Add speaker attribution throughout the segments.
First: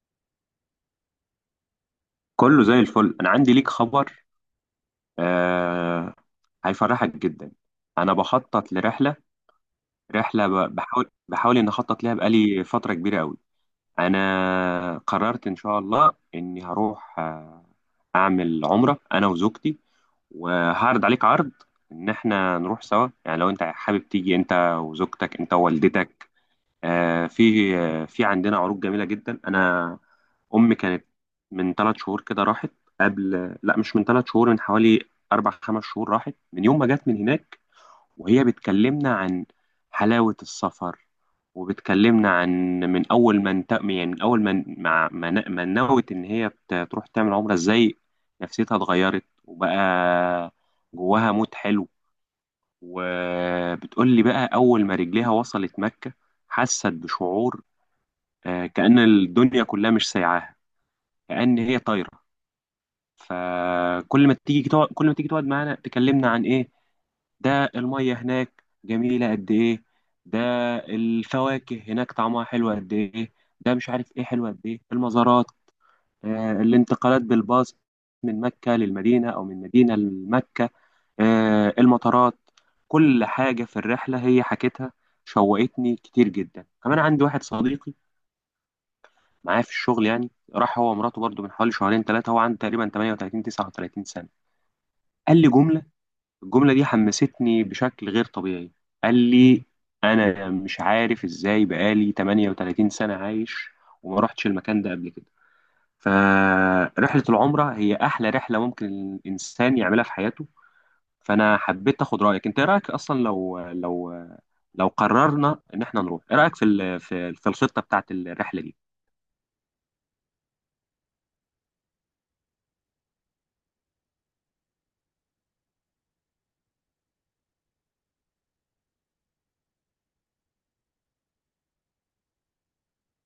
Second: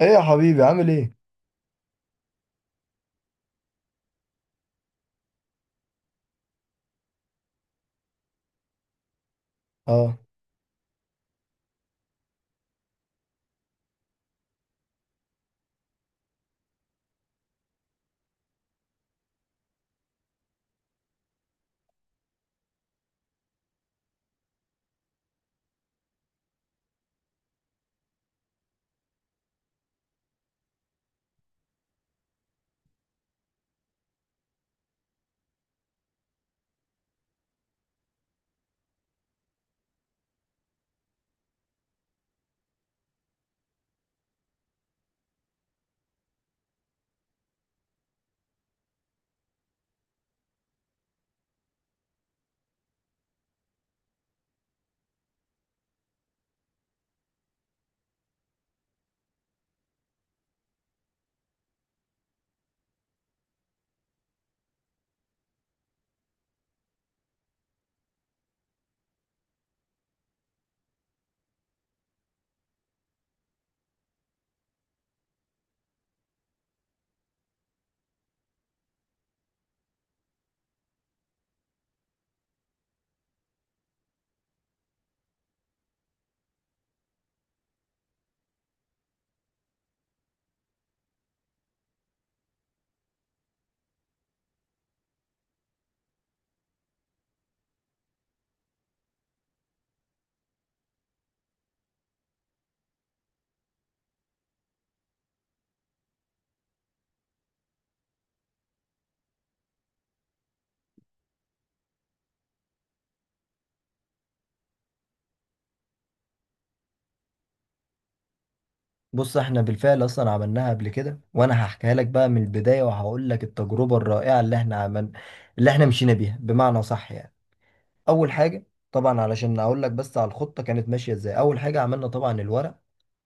Speaker 1: ايه يا حبيبي عامل ايه؟
Speaker 2: كله زي الفل. انا عندي ليك خبر آه هيفرحك جدا. انا بخطط لرحله،
Speaker 1: اه،
Speaker 2: رحله بحاول ان اخطط لها بقالي فتره كبيره قوي. انا قررت ان شاء الله اني هروح اعمل عمره انا وزوجتي، وهعرض عليك عرض ان احنا نروح سوا. يعني لو انت حابب تيجي انت وزوجتك انت ووالدتك، في عندنا عروض جميله جدا. انا امي كانت من ثلاث شهور كده راحت، قبل، لا مش من ثلاث شهور، من حوالي اربع خمس شهور راحت. من يوم ما جت من هناك وهي بتكلمنا عن حلاوه السفر، وبتكلمنا عن من اول ما انت يعني من اول ما نوت ان هي تروح تعمل عمره ازاي نفسيتها اتغيرت، وبقى جواها مود حلو. وبتقول لي بقى اول ما رجليها وصلت مكه حست بشعور، كأن الدنيا كلها مش سايعاها، كأن هي طايرة. فكل ما تيجي تقعد، كل ما تيجي تقعد معانا تكلمنا عن ايه؟ ده المية هناك جميلة قد ايه، ده الفواكه هناك طعمها حلو قد ايه، ده مش عارف ايه حلو قد ايه المزارات، الانتقالات بالباص من مكة للمدينة أو من مدينة لمكة، المطارات، كل حاجة في الرحلة هي حكيتها. شوقتني كتير جدا. كمان عندي واحد صديقي معايا في الشغل، يعني راح هو ومراته برضو من حوالي شهرين ثلاثة. هو عنده تقريبا 38 39 سنة. قال لي جملة، الجملة دي حمستني بشكل غير طبيعي. قال لي أنا مش عارف إزاي بقالي 38 سنة عايش وما رحتش المكان ده قبل كده. فرحلة العمرة هي أحلى رحلة ممكن الإنسان يعملها في حياته. فأنا حبيت آخد رأيك أنت. إيه رأيك أصلا لو لو قررنا إن إحنا نروح؟ إيه رأيك في الخطة بتاعت الرحلة دي؟
Speaker 1: بص احنا بالفعل اصلا عملناها قبل كده، وانا هحكيها لك بقى من البدايه وهقول لك التجربه الرائعه اللي احنا عمل اللي احنا مشينا بيها بمعنى صح يعني. اول حاجه طبعا، علشان اقول لك بس على الخطه كانت ماشيه ازاي، اول حاجه عملنا طبعا الورق.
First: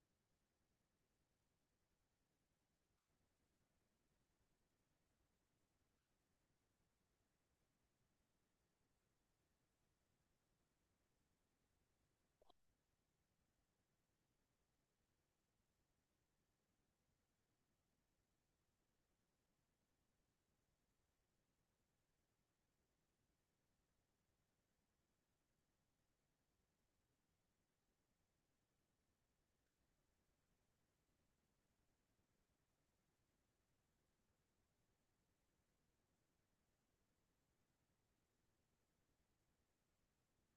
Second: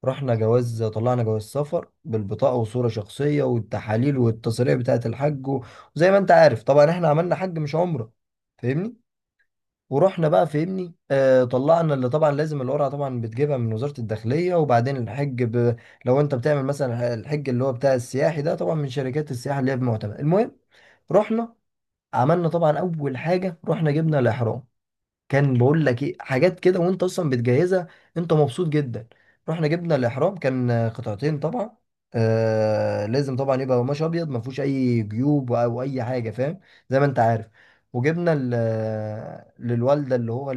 Speaker 1: رحنا جواز، طلعنا جواز سفر بالبطاقه وصوره شخصيه والتحاليل والتصاريح بتاعه الحج وزي ما انت عارف طبعا احنا عملنا حج مش عمره، فاهمني؟ ورحنا بقى فهمني طلعنا اللي طبعا لازم القرعه، طبعا بتجيبها من وزاره الداخليه. وبعدين الحج لو انت بتعمل مثلا الحج اللي هو بتاع السياحي ده طبعا من شركات السياحه اللي هي بمعتمد. المهم، رحنا عملنا طبعا اول حاجه، رحنا جبنا الاحرام. كان بقول لك ايه حاجات كده وانت اصلا بتجهزها، انت مبسوط جدا. رحنا جبنا الاحرام كان قطعتين طبعا. آه، لازم طبعا يبقى قماش ابيض ما فيهوش اي جيوب او اي حاجه، فاهم؟ زي ما انت عارف. وجبنا للوالده اللي هو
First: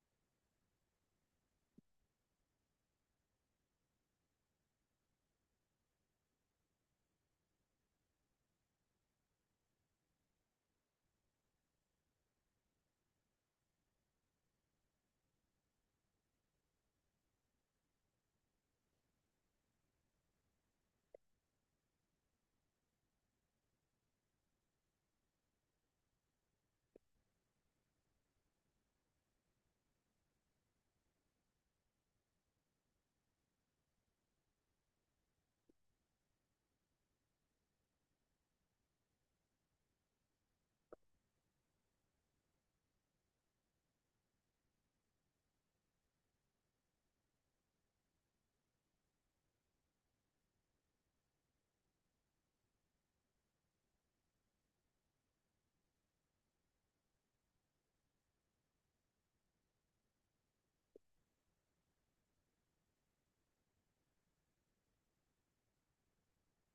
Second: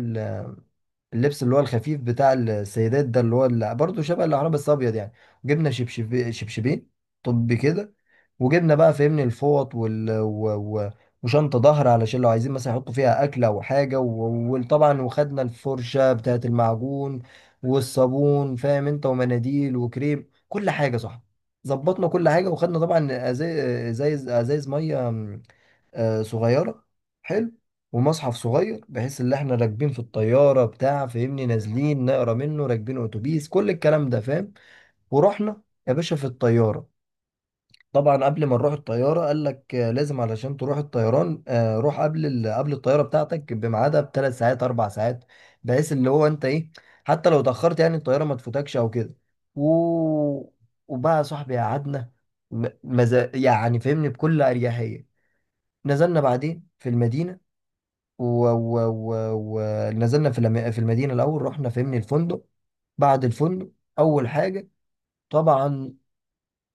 Speaker 1: اللبس اللي هو الخفيف بتاع السيدات ده، اللي هو اللي برضه شبه العرب بس ابيض يعني. وجبنا شبشب، شبشبين. طب كده، وجبنا بقى فهمني الفوط و... وشنطة ظهر علشان لو عايزين مثلا يحطوا فيها أكل أو حاجة، وطبعا وخدنا الفرشة بتاعة المعجون والصابون، فاهم أنت، ومناديل وكريم، كل حاجة صح. ظبطنا كل حاجة، وخدنا طبعا أزايز مية صغيرة. حلو. ومصحف صغير بحيث ان احنا راكبين في الطيارة بتاع فاهمني، نازلين نقرا منه، راكبين اتوبيس، كل الكلام ده فاهم. ورحنا يا باشا في الطيارة. طبعا قبل ما نروح الطيارة قال لك لازم علشان تروح الطيران روح قبل الطيارة بتاعتك بميعادها بثلاث ساعات، اربع ساعات، بحيث اللي هو انت ايه، حتى لو اتأخرت يعني الطيارة ما تفوتكش او كده. و... وبقى يا صاحبي قعدنا يعني فاهمني بكل اريحية. نزلنا بعدين في المدينة، ونزلنا في في المدينه الاول. رحنا فهمني الفندق. بعد الفندق اول حاجه طبعا،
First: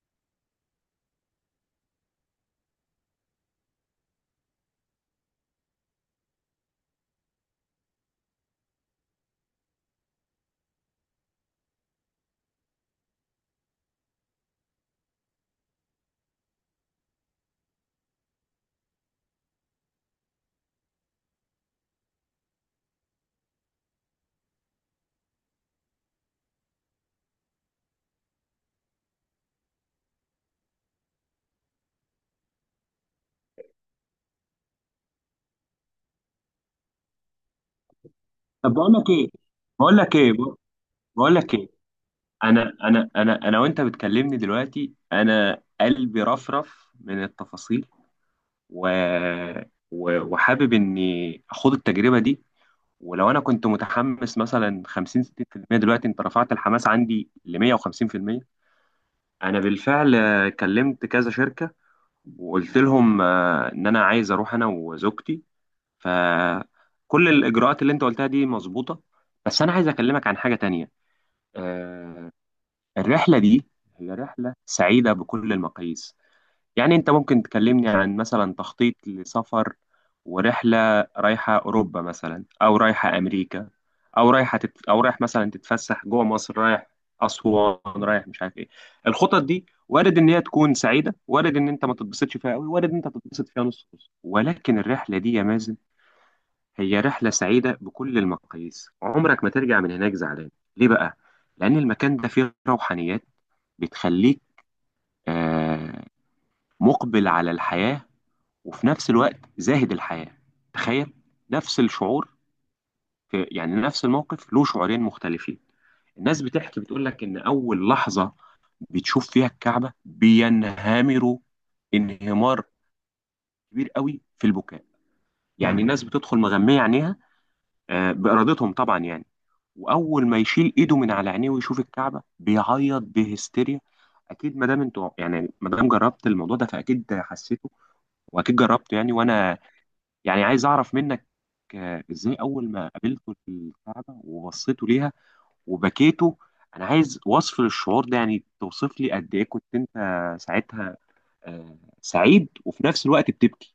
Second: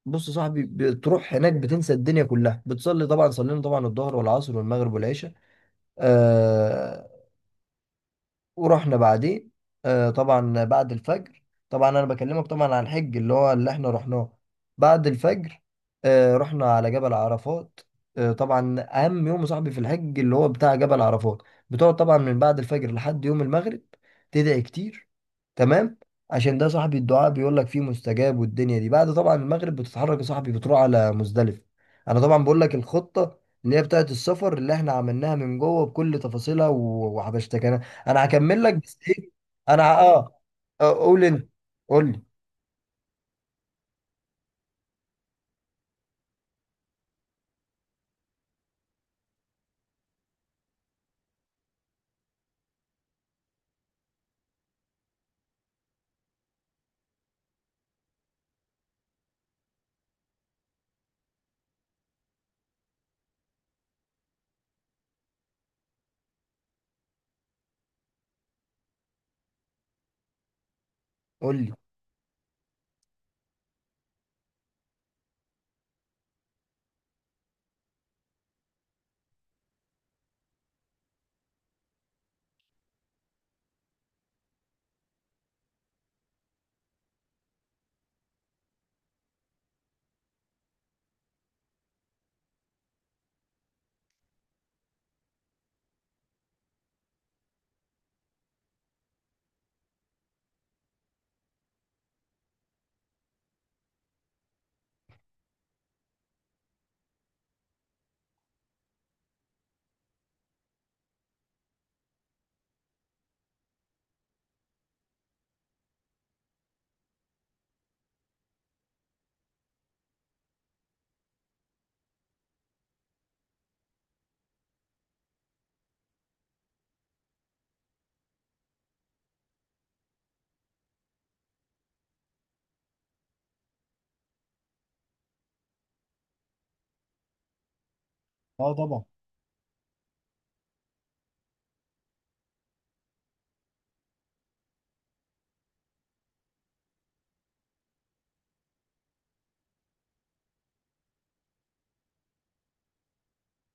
Speaker 1: بص يا صاحبي، بتروح هناك بتنسى الدنيا كلها، بتصلي طبعا، صلينا طبعا الظهر والعصر والمغرب والعشاء. آه. ورحنا بعديه طبعا بعد الفجر. طبعا انا بكلمك طبعا عن الحج اللي هو اللي احنا رحناه. بعد الفجر رحنا على جبل عرفات. آه طبعا، اهم يوم يا صاحبي في الحج اللي هو بتاع جبل عرفات. بتقعد طبعا من بعد الفجر لحد يوم المغرب، تدعي كتير، تمام؟ عشان ده صاحبي الدعاء بيقول لك فيه مستجاب. والدنيا دي بعد طبعا المغرب بتتحرك يا صاحبي، بتروح على مزدلفة. انا طبعا بقول لك الخطة اللي هي بتاعت السفر اللي احنا عملناها من جوه بكل تفاصيلها، وحبشتك انا. انا هكمل لك
Speaker 2: طب بقول
Speaker 1: بس
Speaker 2: لك ايه،
Speaker 1: ايه. انا
Speaker 2: بقول
Speaker 1: ه-
Speaker 2: لك ايه
Speaker 1: اه آه، قول
Speaker 2: بقول
Speaker 1: انت،
Speaker 2: لك ايه
Speaker 1: قول لي.
Speaker 2: انا وانت بتكلمني دلوقتي انا قلبي رفرف من التفاصيل، و... و... وحابب اني اخوض التجربه دي. ولو انا كنت متحمس مثلا 50 60% دلوقتي انت رفعت الحماس عندي ل 150%. انا بالفعل كلمت كذا شركه وقلت لهم ان انا عايز اروح انا وزوجتي. فكل الاجراءات اللي انت قلتها دي مظبوطه، بس انا عايز اكلمك عن حاجه تانية.
Speaker 1: قول لي.
Speaker 2: آه، الرحلة دي هي رحلة سعيدة بكل المقاييس. يعني أنت ممكن تكلمني عن مثلا تخطيط لسفر ورحلة رايحة أوروبا مثلا، أو رايحة أمريكا، أو أو رايح مثلا تتفسح جوه مصر، رايح أسوان، رايح مش عارف إيه. الخطط دي وارد إن هي تكون سعيدة، وارد إن أنت ما تتبسطش فيها أوي، وارد إن أنت تتبسط فيها نص نص. ولكن الرحلة دي يا مازن هي رحلة سعيدة بكل المقاييس، عمرك ما ترجع من هناك زعلان. ليه بقى؟ لأن المكان ده فيه روحانيات بتخليك آه، مقبل على الحياة وفي نفس الوقت زاهد الحياة. تخيل، نفس الشعور في يعني نفس الموقف له شعورين مختلفين. الناس بتحكي بتقول لك إن أول لحظة بتشوف فيها الكعبة بينهمروا انهمار كبير قوي في البكاء. يعني الناس بتدخل مغمية عينيها، بإرادتهم طبعا يعني. واول ما يشيل ايده من على عينيه ويشوف الكعبه بيعيط بهستيريا. اكيد ما دام انتوا يعني ما دام جربت الموضوع ده فاكيد حسيته واكيد
Speaker 1: اه
Speaker 2: جربته،
Speaker 1: طبعا.
Speaker 2: يعني وانا يعني عايز اعرف منك ازاي اول ما قابلته الكعبه وبصيته ليها وبكيته. انا عايز وصف للشعور ده، يعني توصف لي قد ايه كنت انت ساعتها سعيد وفي نفس الوقت بتبكي.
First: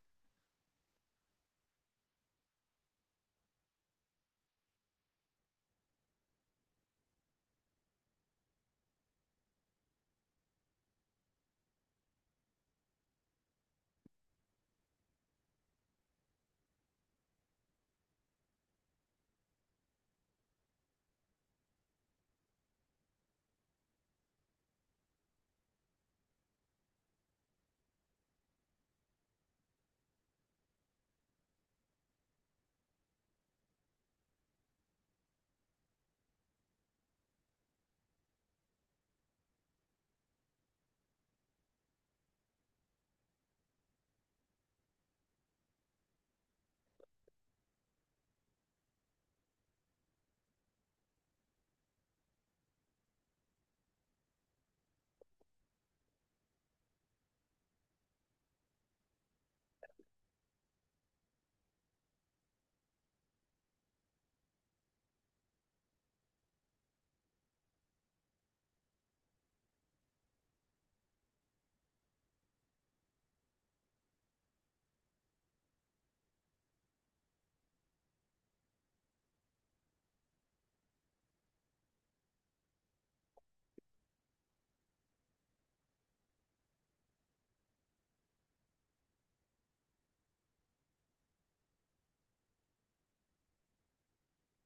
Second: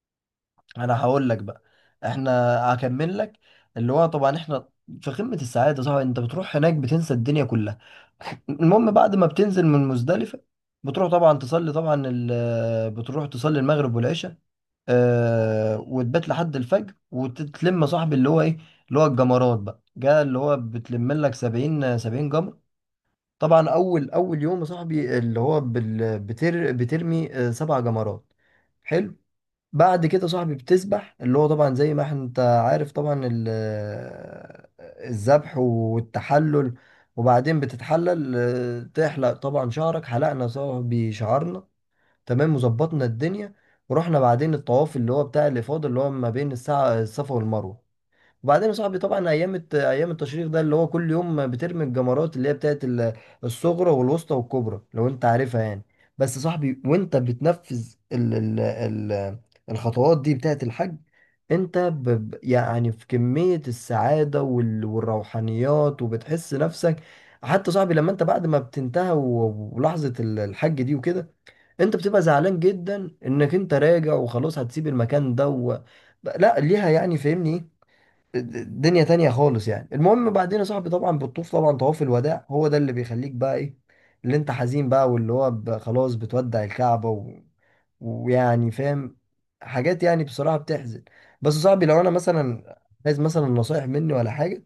Speaker 1: انا هقول لك بقى، احنا هكمل لك اللي هو طبعا، احنا في قمة السعادة صح، انت بتروح هناك بتنسى الدنيا كلها. المهم، بعد ما بتنزل من مزدلفة بتروح طبعا تصلي طبعا بتروح تصلي المغرب والعشاء آه، وتبات لحد الفجر. وتتلم صاحبي اللي هو ايه، اللي هو الجمرات بقى جاء، اللي هو بتلم لك 70 70 جمر. طبعا اول اول يوم يا صاحبي اللي هو بترمي سبع جمرات. حلو. بعد كده صاحبي بتسبح اللي هو طبعا زي ما انت عارف طبعا الذبح والتحلل. وبعدين بتتحلل تحلق طبعا شعرك، حلقنا صاحبي شعرنا. تمام، وظبطنا الدنيا. ورحنا بعدين الطواف اللي هو بتاع الإفاضة، اللي هو ما بين الساعة الصفا والمروة. وبعدين يا صاحبي طبعا ايام التشريح ده، اللي هو كل يوم بترمي الجمرات اللي هي بتاعت الصغرى والوسطى والكبرى، لو انت عارفها يعني. بس يا صاحبي وانت بتنفذ الخطوات دي بتاعت الحج، انت يعني في كمية السعادة والروحانيات، وبتحس نفسك. حتى صاحبي لما انت بعد ما بتنتهى ولحظة الحج دي وكده، انت بتبقى زعلان جدا انك انت راجع وخلاص هتسيب المكان ده لا ليها يعني فاهمني إيه؟ دنيا تانية خالص يعني. المهم بعدين يا صاحبي طبعا بالطوف، طبعا طواف الوداع هو ده اللي بيخليك بقى ايه، اللي انت حزين بقى، واللي هو خلاص بتودع الكعبة ويعني فاهم، حاجات يعني بصراحة بتحزن. بس يا صاحبي، لو انا مثلا عايز مثلا نصايح مني ولا حاجة،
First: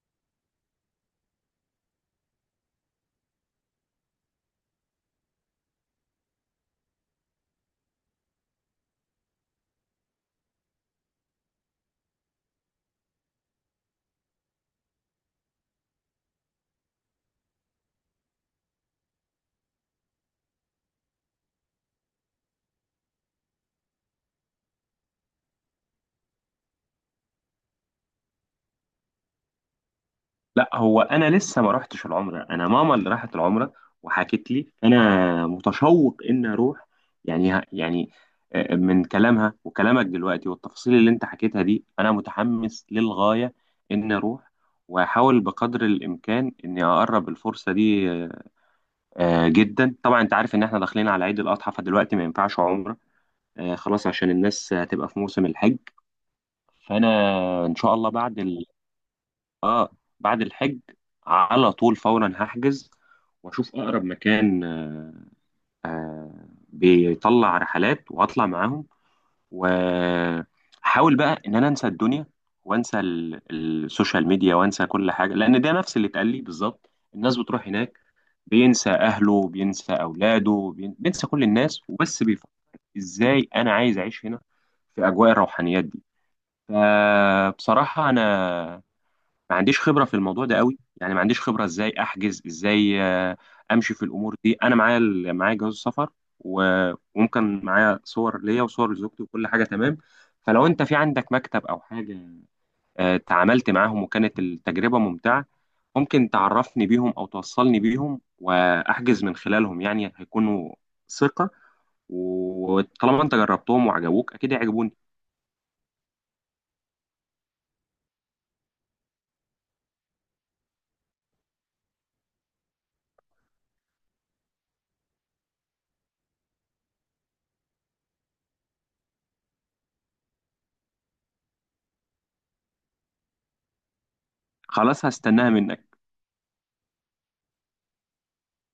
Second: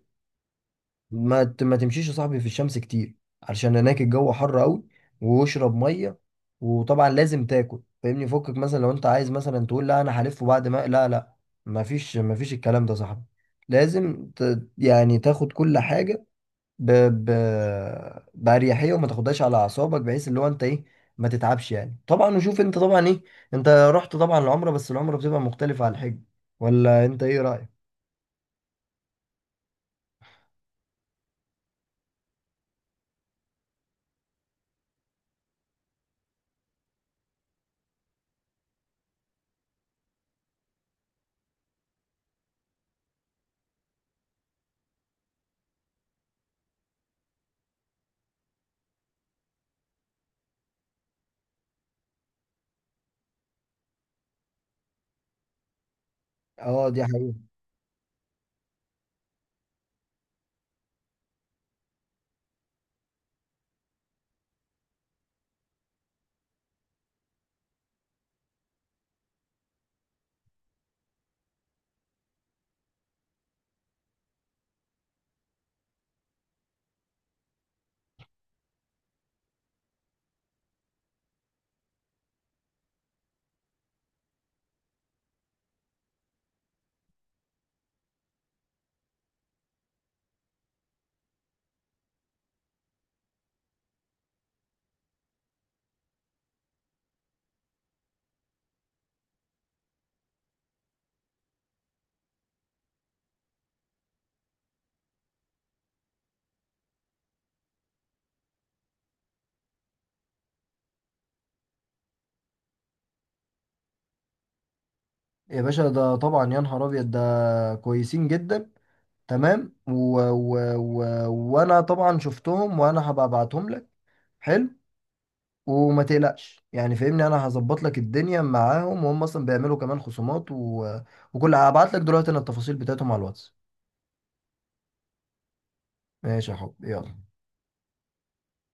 Speaker 1: ما تمشيش يا صاحبي في الشمس كتير علشان هناك الجو حر قوي، واشرب ميه. وطبعا لازم تاكل فاهمني، فكك مثلا لو انت عايز مثلا تقول لا انا هلف وبعد ما لا لا، ما فيش، الكلام ده يا صاحبي، لازم يعني تاخد كل حاجه ب... ب... باريحيه وما تاخدهاش على اعصابك، بحيث اللي هو انت ايه، ما تتعبش يعني. طبعا وشوف انت طبعا ايه، انت رحت طبعا العمره، بس العمره بتبقى مختلفه عن الحج، ولا انت ايه رايك؟
Speaker 2: لا هو انا لسه ما رحتش العمره، انا ماما اللي راحت العمره وحكت لي. انا متشوق ان اروح، يعني من كلامها وكلامك دلوقتي والتفاصيل اللي انت حكيتها دي انا متحمس للغايه ان اروح. واحاول بقدر الامكان اني اقرب الفرصه دي، جدا. طبعا انت عارف ان احنا داخلين على عيد الاضحى، فدلوقتي ما ينفعش عمره خلاص، عشان الناس هتبقى في موسم الحج.
Speaker 1: اه دي
Speaker 2: فانا
Speaker 1: حقيقة.
Speaker 2: ان شاء الله بعد، اه، بعد الحج على طول فورا هحجز واشوف اقرب مكان آه بيطلع رحلات وهطلع معاهم. واحاول بقى ان انا انسى الدنيا وانسى السوشيال ميديا وانسى كل حاجه، لان ده نفس اللي اتقال لي بالظبط. الناس بتروح هناك بينسى اهله بينسى اولاده بينسى كل الناس، وبس بيفكر ازاي انا عايز اعيش هنا في اجواء الروحانيات دي. فبصراحه انا ما عنديش خبرة في الموضوع ده قوي، يعني ما عنديش خبرة ازاي احجز، ازاي امشي في الامور دي. انا معايا معايا جواز السفر، و- وممكن معايا صور ليا وصور لزوجتي وكل حاجة تمام. فلو انت في عندك مكتب او حاجة تعاملت معاهم وكانت التجربة ممتعة، ممكن تعرفني بيهم او توصلني بيهم واحجز من خلالهم. يعني هيكونوا ثقة، وطالما انت جربتهم وعجبوك اكيد هيعجبوني.
Speaker 1: يا باشا ده طبعا يا نهار ابيض، ده كويسين جدا، تمام. و... و... وانا طبعا شفتهم، وانا هبقى ابعتهم لك. حلو. وما تقلقش يعني فاهمني، انا هظبط لك الدنيا معاهم، وهم اصلا بيعملوا كمان خصومات و هبعت لك دلوقتي انا التفاصيل بتاعتهم على الواتس.
Speaker 2: خلاص هستناها منك.
Speaker 1: ماشي يا حب، يلا.